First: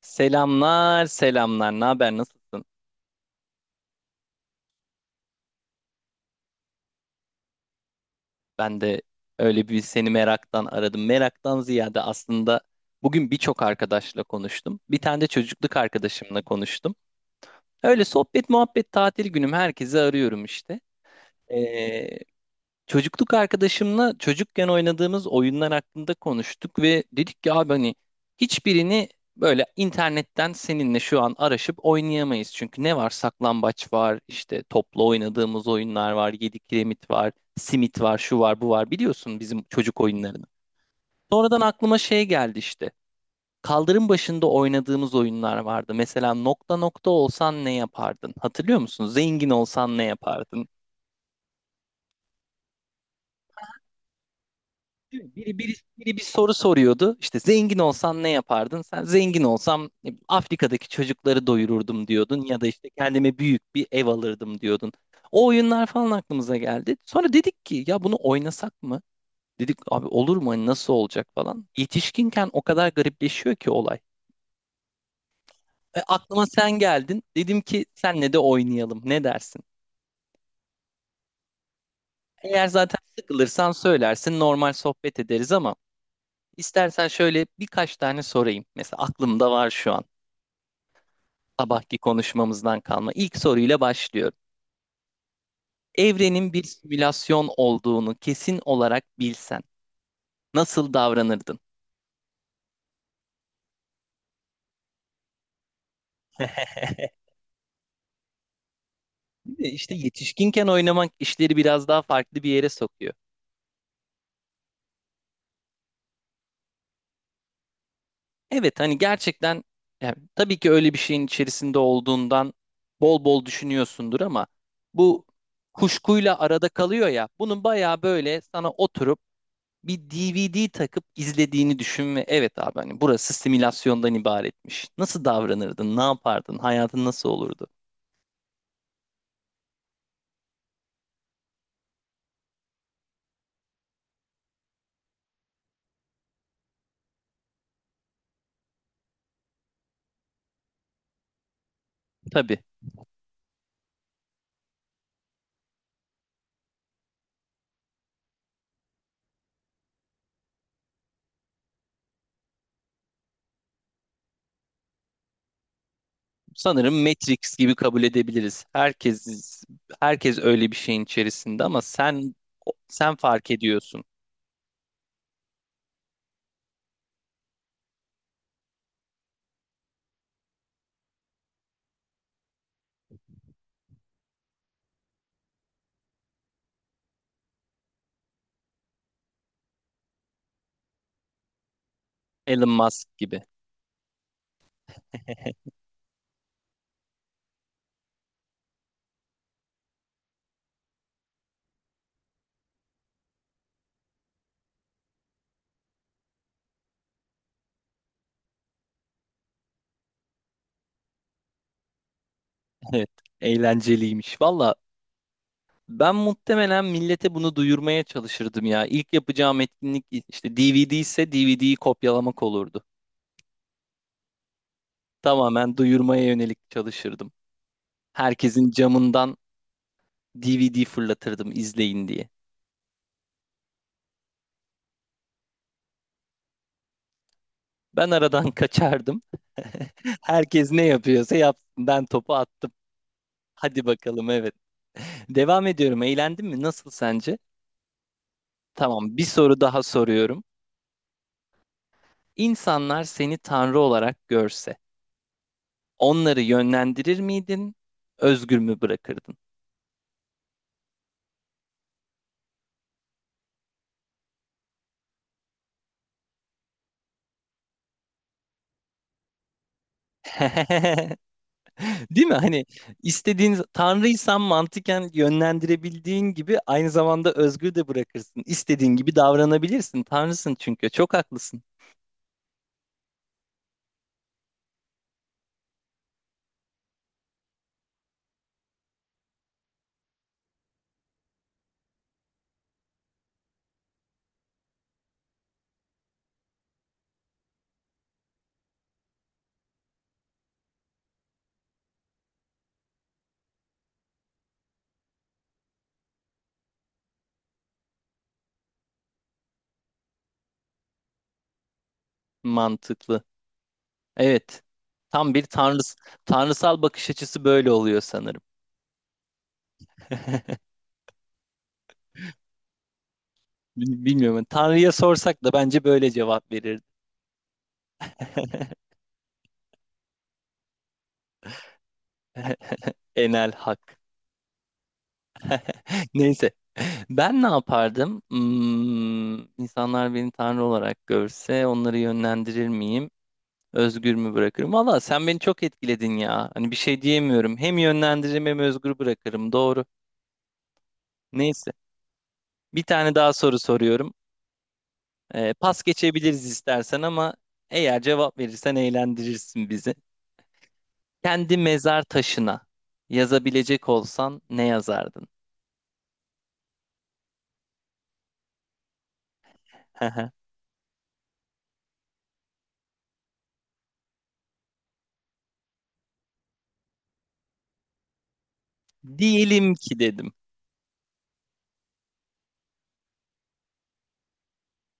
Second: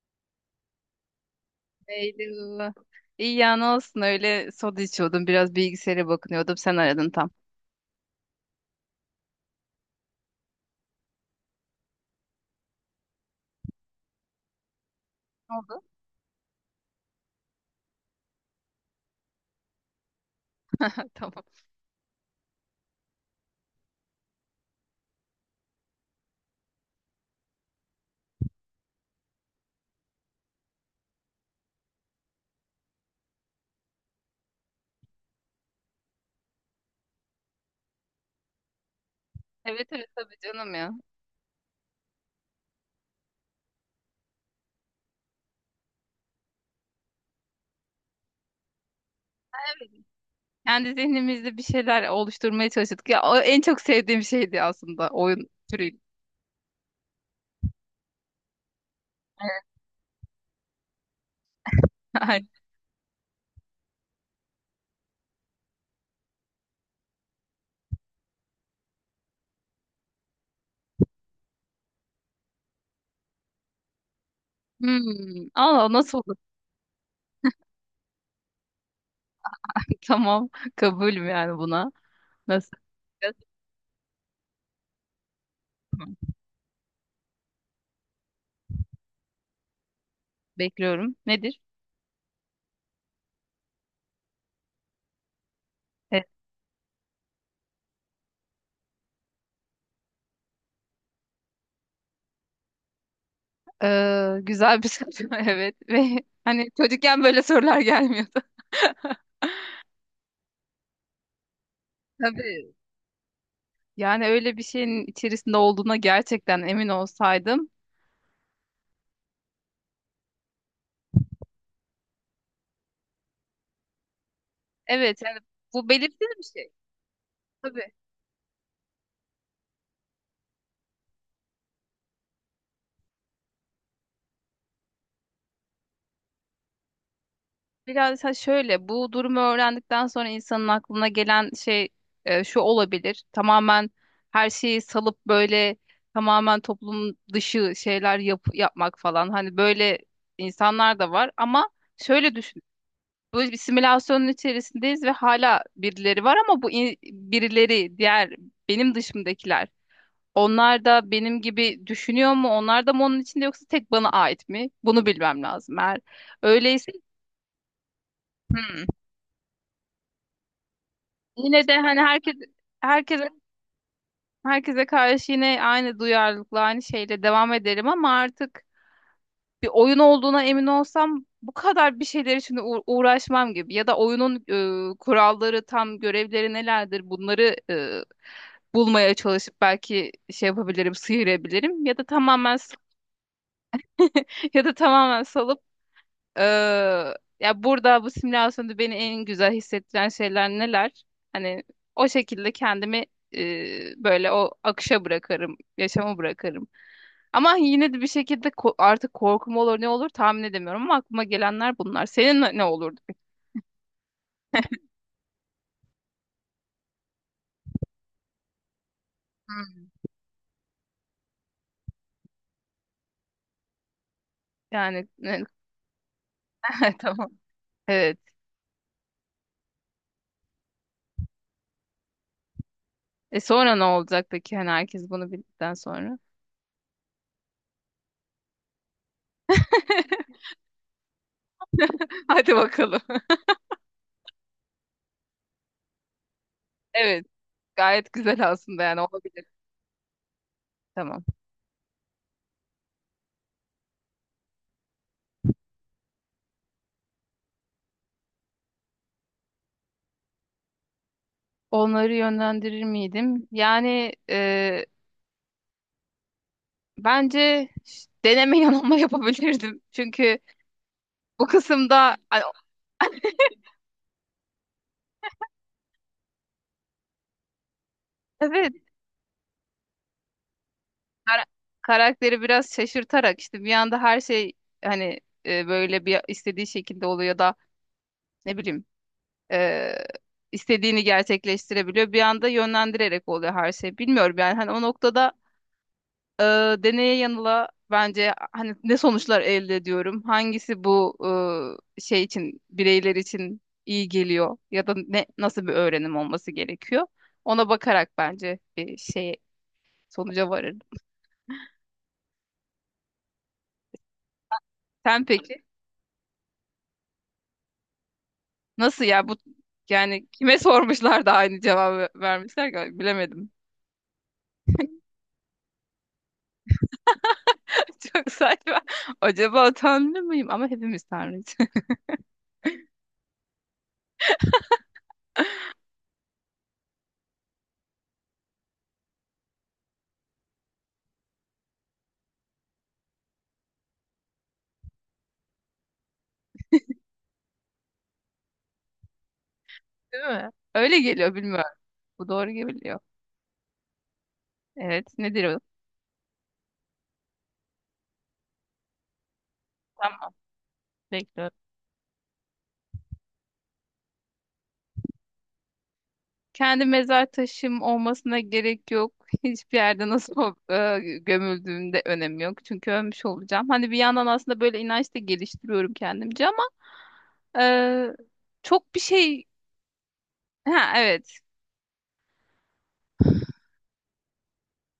Selamlar, selamlar. Ne haber, nasılsın? Eylül. İyi ya ne olsun öyle soda içiyordum biraz bilgisayara bakınıyordum sen aradın tam. Ben de öyle bir seni meraktan aradım. Meraktan ziyade aslında bugün birçok arkadaşla konuştum. Bir tane de Ne çocukluk oldu? arkadaşımla konuştum. Öyle sohbet, muhabbet, tatil günüm herkesi arıyorum işte. Tamam. Ee, çocukluk arkadaşımla çocukken oynadığımız oyunlar hakkında konuştuk ve dedik ki abi hani hiçbirini böyle internetten seninle şu an araşıp oynayamayız. Çünkü ne var? Saklambaç var, işte topla oynadığımız oyunlar var, yedi kiremit var, simit var, şu var, bu var. Biliyorsun bizim Evet çocuk evet tabii oyunlarını. canım ya. Sonradan aklıma şey geldi işte. Kaldırım başında oynadığımız oyunlar vardı. Mesela nokta nokta olsan ne yapardın? Hatırlıyor musun? Zengin olsan ne yapardın? Kendi zihnimizde bir şeyler oluşturmaya çalıştık. Ya o en çok sevdiğim şeydi aslında Değil mi? oyun Biri, biri, türü. biri bir soru soruyordu. İşte zengin olsan ne yapardın? Sen zengin olsam ne Afrika'daki çocukları doyururdum diyordun Aynen. ya da işte kendime büyük bir ev alırdım diyordun. O oyunlar falan aklımıza geldi. Sonra dedik ki ya bunu oynasak mı? Dedik abi olur mu? Hani nasıl olacak falan. Yetişkinken o kadar garipleşiyor ki olay. Hmm. Allah nasıl olur? Aklıma sen geldin. Dedim ki senle de oynayalım. Ne dersin? Tamam. Kabulüm yani buna. Eğer Nasıl? zaten Yapacağız? sıkılırsan söylersin normal sohbet ederiz ama Tamam. istersen şöyle birkaç tane sorayım. Mesela aklımda var şu an. Bekliyorum. Nedir? Sabahki konuşmamızdan kalma. İlk soruyla başlıyorum. Evet. Evrenin bir simülasyon olduğunu kesin olarak bilsen nasıl davranırdın? Güzel bir soru. Evet. Ve hani çocukken böyle sorular gelmiyordu. Değil mi? İşte yetişkinken oynamak işleri biraz daha farklı bir yere Tabii. sokuyor. Yani öyle bir şeyin içerisinde olduğuna gerçekten emin olsaydım. Evet hani gerçekten yani tabii ki öyle bir şeyin içerisinde olduğundan bol bol düşünüyorsundur ama Evet bu yani bu belirsiz kuşkuyla bir arada şey. kalıyor ya bunun Tabii. bayağı böyle sana oturup bir DVD takıp izlediğini düşün ve evet abi hani burası simülasyondan ibaretmiş. Nasıl davranırdın? Ne yapardın? Hayatın nasıl olurdu? Biraz ha şöyle bu durumu öğrendikten sonra insanın aklına gelen şey şu olabilir. Tamamen her şeyi salıp böyle tamamen toplum dışı şeyler yapmak falan. Hani böyle insanlar da var ama şöyle düşün. Tabii. Böyle bir simülasyonun içerisindeyiz ve hala birileri var ama birileri diğer benim dışımdakiler. Onlar da benim gibi düşünüyor mu? Onlar da mı onun içinde yoksa tek bana ait mi? Bunu bilmem lazım. Eğer öyleyse Sanırım Matrix gibi kabul edebiliriz. hmm. Herkes öyle bir şeyin içerisinde Yine de ama hani herkes sen herkese fark ediyorsun. herkese karşı yine aynı duyarlılıkla aynı şeyle devam ederim ama artık bir oyun olduğuna emin olsam bu kadar bir şeyler için uğraşmam gibi ya da oyunun kuralları tam görevleri nelerdir bunları bulmaya çalışıp belki şey yapabilirim, sıyırabilirim ya da tamamen Elon Musk gibi. ya da tamamen salıp Ee, ya burada bu simülasyonda beni en güzel hissettiren şeyler neler? Hani o şekilde kendimi böyle o akışa bırakırım, yaşama bırakırım. Ama yine de bir şekilde artık korkum olur ne olur tahmin edemiyorum ama aklıma gelenler bunlar. Senin ne olurdu Evet, peki? eğlenceliymiş. Valla ben muhtemelen millete bunu duyurmaya çalışırdım ya. İlk yapacağım Hmm. etkinlik işte DVD ise DVD'yi kopyalamak olurdu. Yani ne- Tamamen duyurmaya yönelik tamam. çalışırdım. Evet. Herkesin camından DVD fırlatırdım izleyin diye. E sonra ne olacak peki? Hani herkes bunu bildikten sonra. Ben aradan kaçardım. Herkes ne yapıyorsa yapsın. Ben topu Hadi attım. bakalım. Hadi bakalım evet. Devam ediyorum. Eğlendin mi? Nasıl Evet. sence? Gayet güzel aslında yani Tamam, bir olabilir. soru daha soruyorum. Tamam. İnsanlar seni tanrı olarak görse, onları yönlendirir miydin? Özgür mü bırakırdın? Onları yönlendirir miydim? Yani bence deneme yanılma yapabilirdim. Çünkü bu kısımda Değil mi? hani, Hani istediğin tanrıysan mantıken yönlendirebildiğin gibi aynı zamanda özgür de bırakırsın. evet İstediğin gibi davranabilirsin. Tanrısın çünkü. Çok kara- haklısın. karakteri biraz şaşırtarak işte bir anda her şey hani böyle bir istediği şekilde oluyor da ne bileyim e, istediğini gerçekleştirebiliyor. Bir anda yönlendirerek oluyor her şey. Bilmiyorum yani hani o noktada e, deneye yanıla bence hani ne sonuçlar elde ediyorum? Hangisi bu şey için bireyler için iyi geliyor ya da ne nasıl bir öğrenim olması gerekiyor? Ona bakarak bence bir şey sonuca varırım. Mantıklı. Evet. Sen Tam bir peki tanrıs tanrısal bakış açısı böyle oluyor sanırım. nasıl ya bu yani kime sormuşlar da aynı cevabı vermişler ki bilemedim. Bilmiyorum. Hani Tanrı'ya sorsak da bence böyle cevap verirdi. Çok saçma. Acaba tanrı mıyım? Ama hepimiz tanrıyız. Enel hak. Neyse. Ben ne yapardım? Hmm, insanlar beni tanrı olarak görse onları yönlendirir miyim? Özgür mü bırakırım? Valla sen beni çok etkiledin ya. Hani bir şey diyemiyorum. Hem yönlendiririm hem özgür bırakırım. Doğru. Değil mi? Öyle geliyor bilmiyorum. Neyse. Bu doğru Bir geliyor. tane daha soru soruyorum. Evet nedir o? Pas geçebiliriz istersen ama eğer cevap verirsen eğlendirirsin bizi. Tamam bekliyorum. Kendi mezar taşına yazabilecek olsan ne yazardın? Kendi mezar taşım olmasına gerek yok. Hiçbir yerde nasıl gömüldüğümde önemi yok. Çünkü ölmüş olacağım. Hani bir yandan aslında böyle inanç da geliştiriyorum kendimce ama e, çok bir şey... Diyelim ki dedim. Ha evet.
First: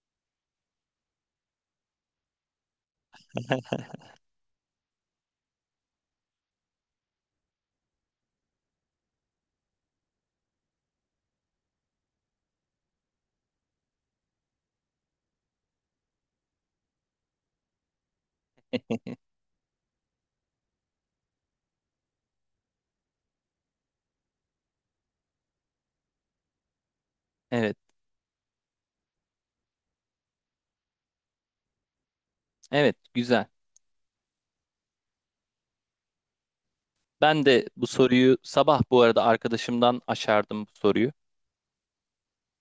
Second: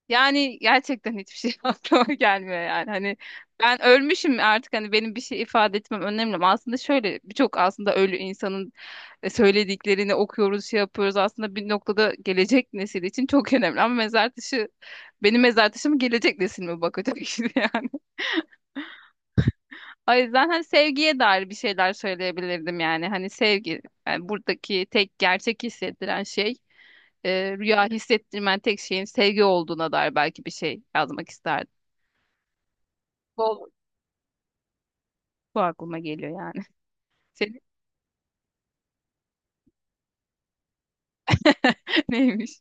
Yani gerçekten hiçbir şey aklıma gelmiyor yani. Hani ben ölmüşüm artık hani benim bir şey ifade etmem önemli mi? Aslında şöyle birçok aslında ölü insanın söylediklerini okuyoruz, şey yapıyoruz. Aslında bir noktada gelecek nesil için çok önemli. Ama mezar taşı benim mezar taşım gelecek nesil mi bakacak şimdi yani. O yüzden hani sevgiye dair bir şeyler söyleyebilirdim yani. Hani sevgi yani buradaki tek gerçek hissettiren şey Evet. rüya hissettirmen tek şeyin sevgi olduğuna dair belki bir şey yazmak isterdim. Evet. Güzel. Bu aklıma geliyor yani. Ben Senin de bu soruyu sabah bu arada arkadaşımdan aşardım bu soruyu. neymiş?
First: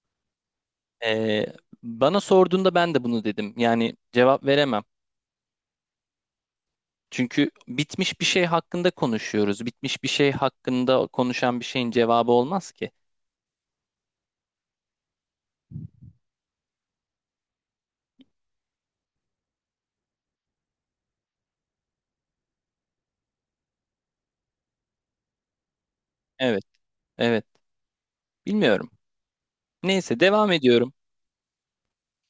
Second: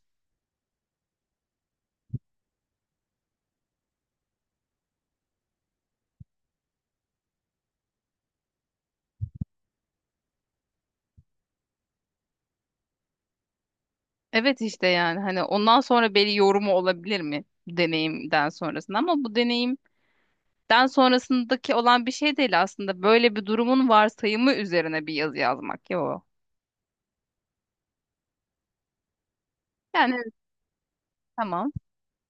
Ee, bana sorduğunda ben de bunu dedim. Yani cevap veremem. Çünkü bitmiş bir şey hakkında konuşuyoruz. Bitmiş bir şey hakkında konuşan bir şeyin cevabı olmaz ki. Evet işte yani hani ondan sonra belli yorumu olabilir mi deneyimden sonrasında ama bu deneyimden sonrasındaki olan bir şey değil aslında. Böyle bir durumun varsayımı üzerine bir yazı yazmak ya o. Evet, evet. Bilmiyorum. Yani Neyse evet, devam ediyorum. tamam.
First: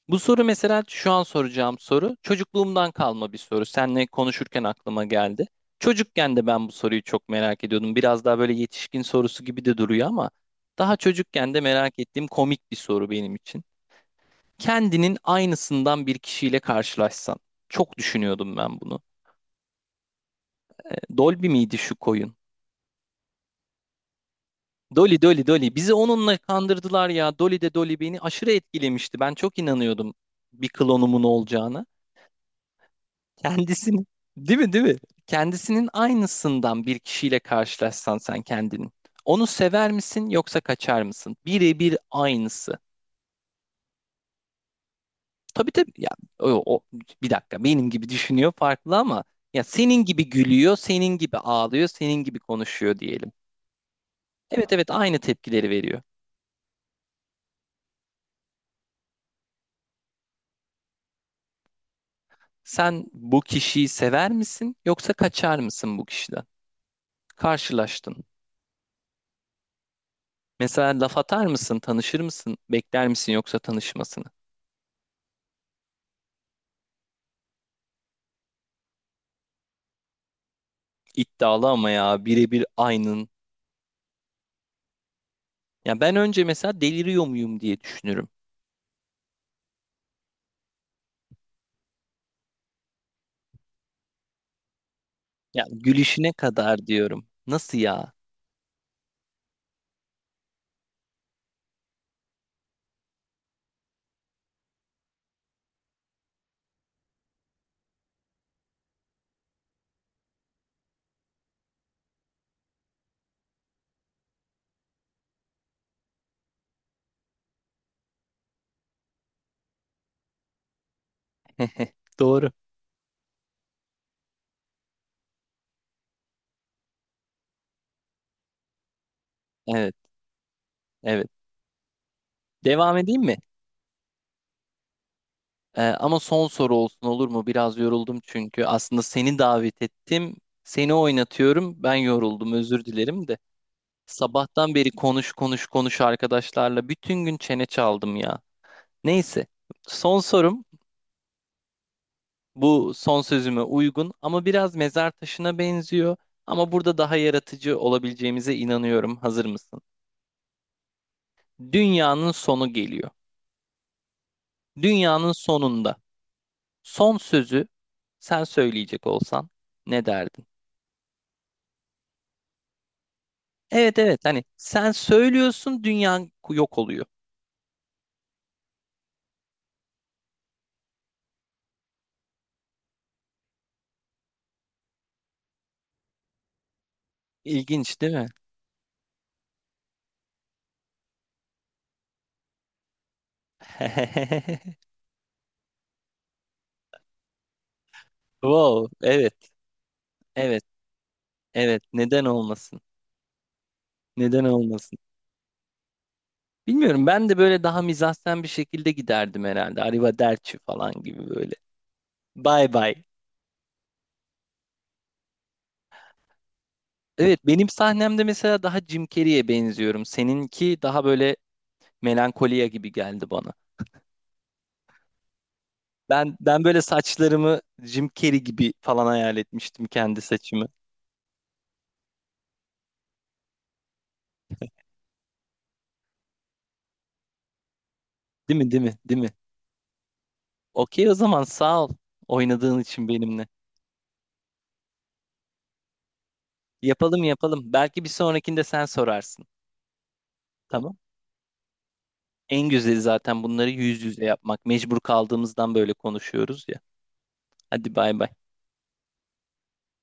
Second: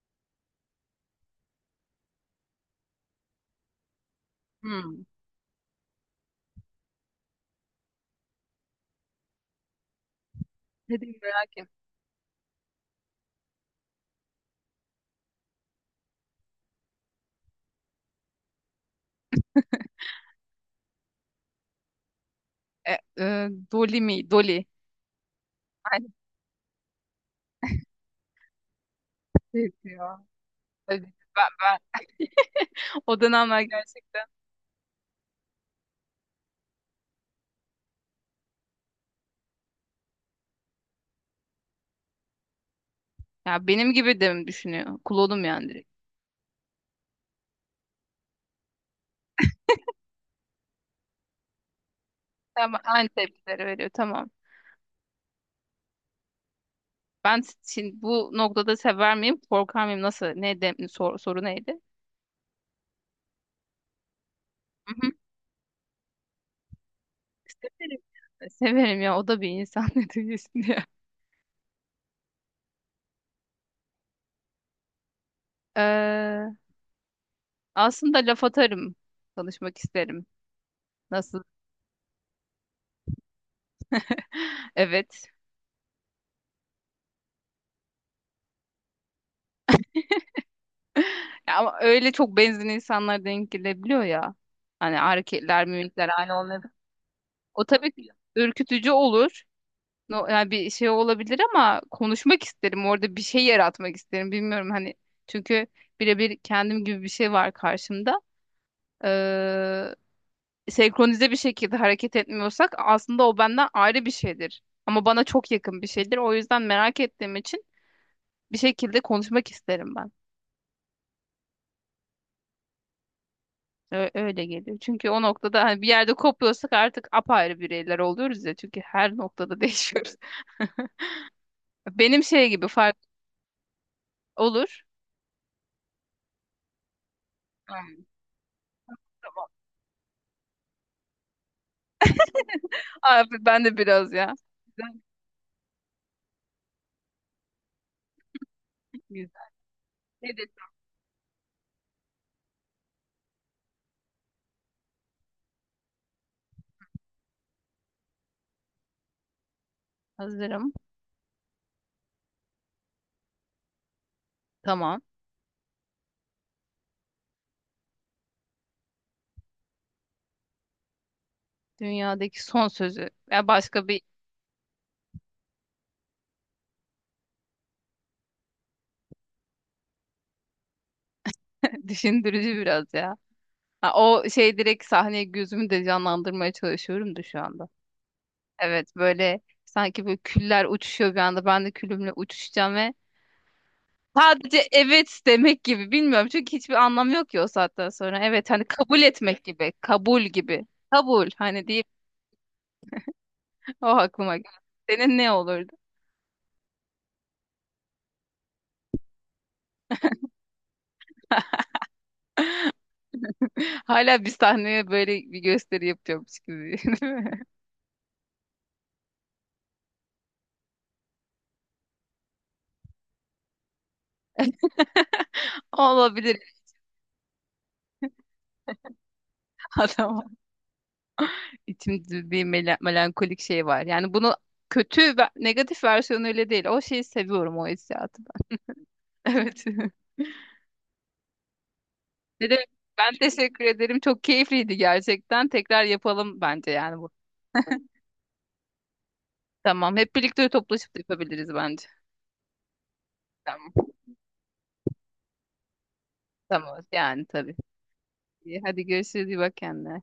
Bu soru mesela şu an soracağım soru çocukluğumdan kalma bir soru. Seninle konuşurken Hmm. aklıma geldi. Çocukken de ben bu soruyu çok merak ediyordum. Biraz daha böyle yetişkin sorusu gibi de duruyor ama daha Dedim merak çocukken de et. merak ettiğim komik bir soru benim için. Kendinin aynısından bir kişiyle karşılaşsan. Çok düşünüyordum ben bunu. E, Dolby miydi şu koyun? E, Dolly mi? Dolly. Dolly bizi Aynı onunla kandırdılar ya. Dolly beni aşırı etkilemişti. Ben çok şey inanıyordum diyor. bir Evet, klonumun olacağına. ben. O dönemler Kendisini gerçekten. değil mi değil mi? Kendisinin aynısından bir kişiyle karşılaşsan sen kendini. Onu sever misin yoksa kaçar mısın? Birebir aynısı. Ya benim gibi de mi düşünüyor? Klonum yani Tabii direkt. tabii ya o, o- bir dakika benim gibi düşünüyor farklı ama ya senin gibi gülüyor, senin gibi ağlıyor, senin gibi Tamam, konuşuyor aynı diyelim. tepkileri veriyor. Tamam. Evet evet aynı tepkileri veriyor. Ben şimdi bu noktada sever miyim, korkar mıyım? Nasıl? Ne de, soru neydi? Sen bu kişiyi sever misin yoksa Mhm. kaçar mısın bu kişiden? Severim. Karşılaştın. Severim ya. O da bir insan ne diyorsun ya. Mesela laf atar mısın, tanışır mısın, bekler misin yoksa tanışmasını? Ee, aslında laf atarım. Tanışmak isterim. Nasıl? İddialı ama ya birebir aynın. Evet. Ya ben önce mesela deliriyor muyum diye düşünürüm. Ya ama öyle çok benzer insanlar denk gelebiliyor ya. Hani hareketler, Ya mimikler gülüşüne aynı olmuyor. kadar diyorum. O Nasıl tabii ki ya? ürkütücü olur. No, yani bir şey olabilir ama konuşmak isterim. Orada bir şey yaratmak isterim. Bilmiyorum hani çünkü birebir kendim gibi bir şey var karşımda. Ee, senkronize bir şekilde hareket etmiyorsak aslında o benden ayrı bir şeydir. Ama bana çok yakın bir şeydir. O yüzden merak ettiğim için bir şekilde konuşmak isterim ben. Doğru. Öyle geliyor. Çünkü o noktada hani bir yerde kopuyorsak artık apayrı bireyler oluyoruz ya. Çünkü her noktada Evet, değişiyoruz. evet. Benim şey gibi fark Devam edeyim mi? olur. Ama son soru olsun olur mu? Biraz Aynen. yoruldum çünkü. Aslında seni davet ettim. Seni oynatıyorum. Ben yoruldum. Özür dilerim de. Abi ben de biraz ya. Sabahtan beri Güzel, konuş konuş konuş arkadaşlarla bütün gün çene çaldım ya. güzel. Neyse. Son Evet. sorum bu son sözüme uygun ama biraz mezar taşına benziyor. Ama burada daha yaratıcı olabileceğimize inanıyorum. Hazır mısın? Hazırım. Dünyanın sonu geliyor. Tamam. Dünyanın sonunda son sözü sen söyleyecek olsan ne derdin? Dünyadaki son sözü. Ya başka Evet bir evet hani sen söylüyorsun dünya yok oluyor. düşündürücü biraz ya. Ha, o şey direkt sahneye gözümü de canlandırmaya çalışıyorum da şu anda. İlginç değil mi? Evet böyle sanki böyle küller uçuşuyor bir anda. Ben de külümle uçuşacağım ve sadece evet demek gibi. Bilmiyorum çünkü hiçbir anlamı yok ki o saatten sonra. Evet hani Wow, kabul etmek evet, gibi. Kabul evet, gibi. Kabul hani evet. deyip Neden olmasın? o aklıma Neden geldi. olmasın? Senin ne olurdu? Bilmiyorum ben de böyle daha mizahsen bir şekilde giderdim herhalde. Arrivederci falan gibi böyle. Bye bye. Hala bir sahneye böyle bir gösteri yapıyormuş gibi. Değil Evet mi? benim sahnemde mesela daha Jim Carrey'e benziyorum. Seninki daha böyle melankoliya gibi geldi bana. Ben Olabilir. ben böyle saçlarımı Jim Carrey gibi falan hayal etmiştim kendi Adam saçımı. İçimde bir melankolik şey var. Yani bunu kötü ve negatif versiyonuyla değil. O şeyi seviyorum o hissiyatı. Değil mi? Değil mi? Değil mi? Evet. Okey o zaman sağ ol Ne demek? oynadığın için Ben benimle. teşekkür ederim. Çok keyifliydi gerçekten. Tekrar yapalım bence yani bu. Yapalım yapalım. Belki bir sonrakinde sen sorarsın. Tamam. Hep birlikte toplaşıp Tamam? da yapabiliriz bence. En güzeli zaten bunları Tamam. yüz yüze yapmak. Mecbur kaldığımızdan böyle konuşuyoruz ya. Tamam. Yani tabii. Hadi bay bay. İyi, hadi görüşürüz. İyi bak kendine.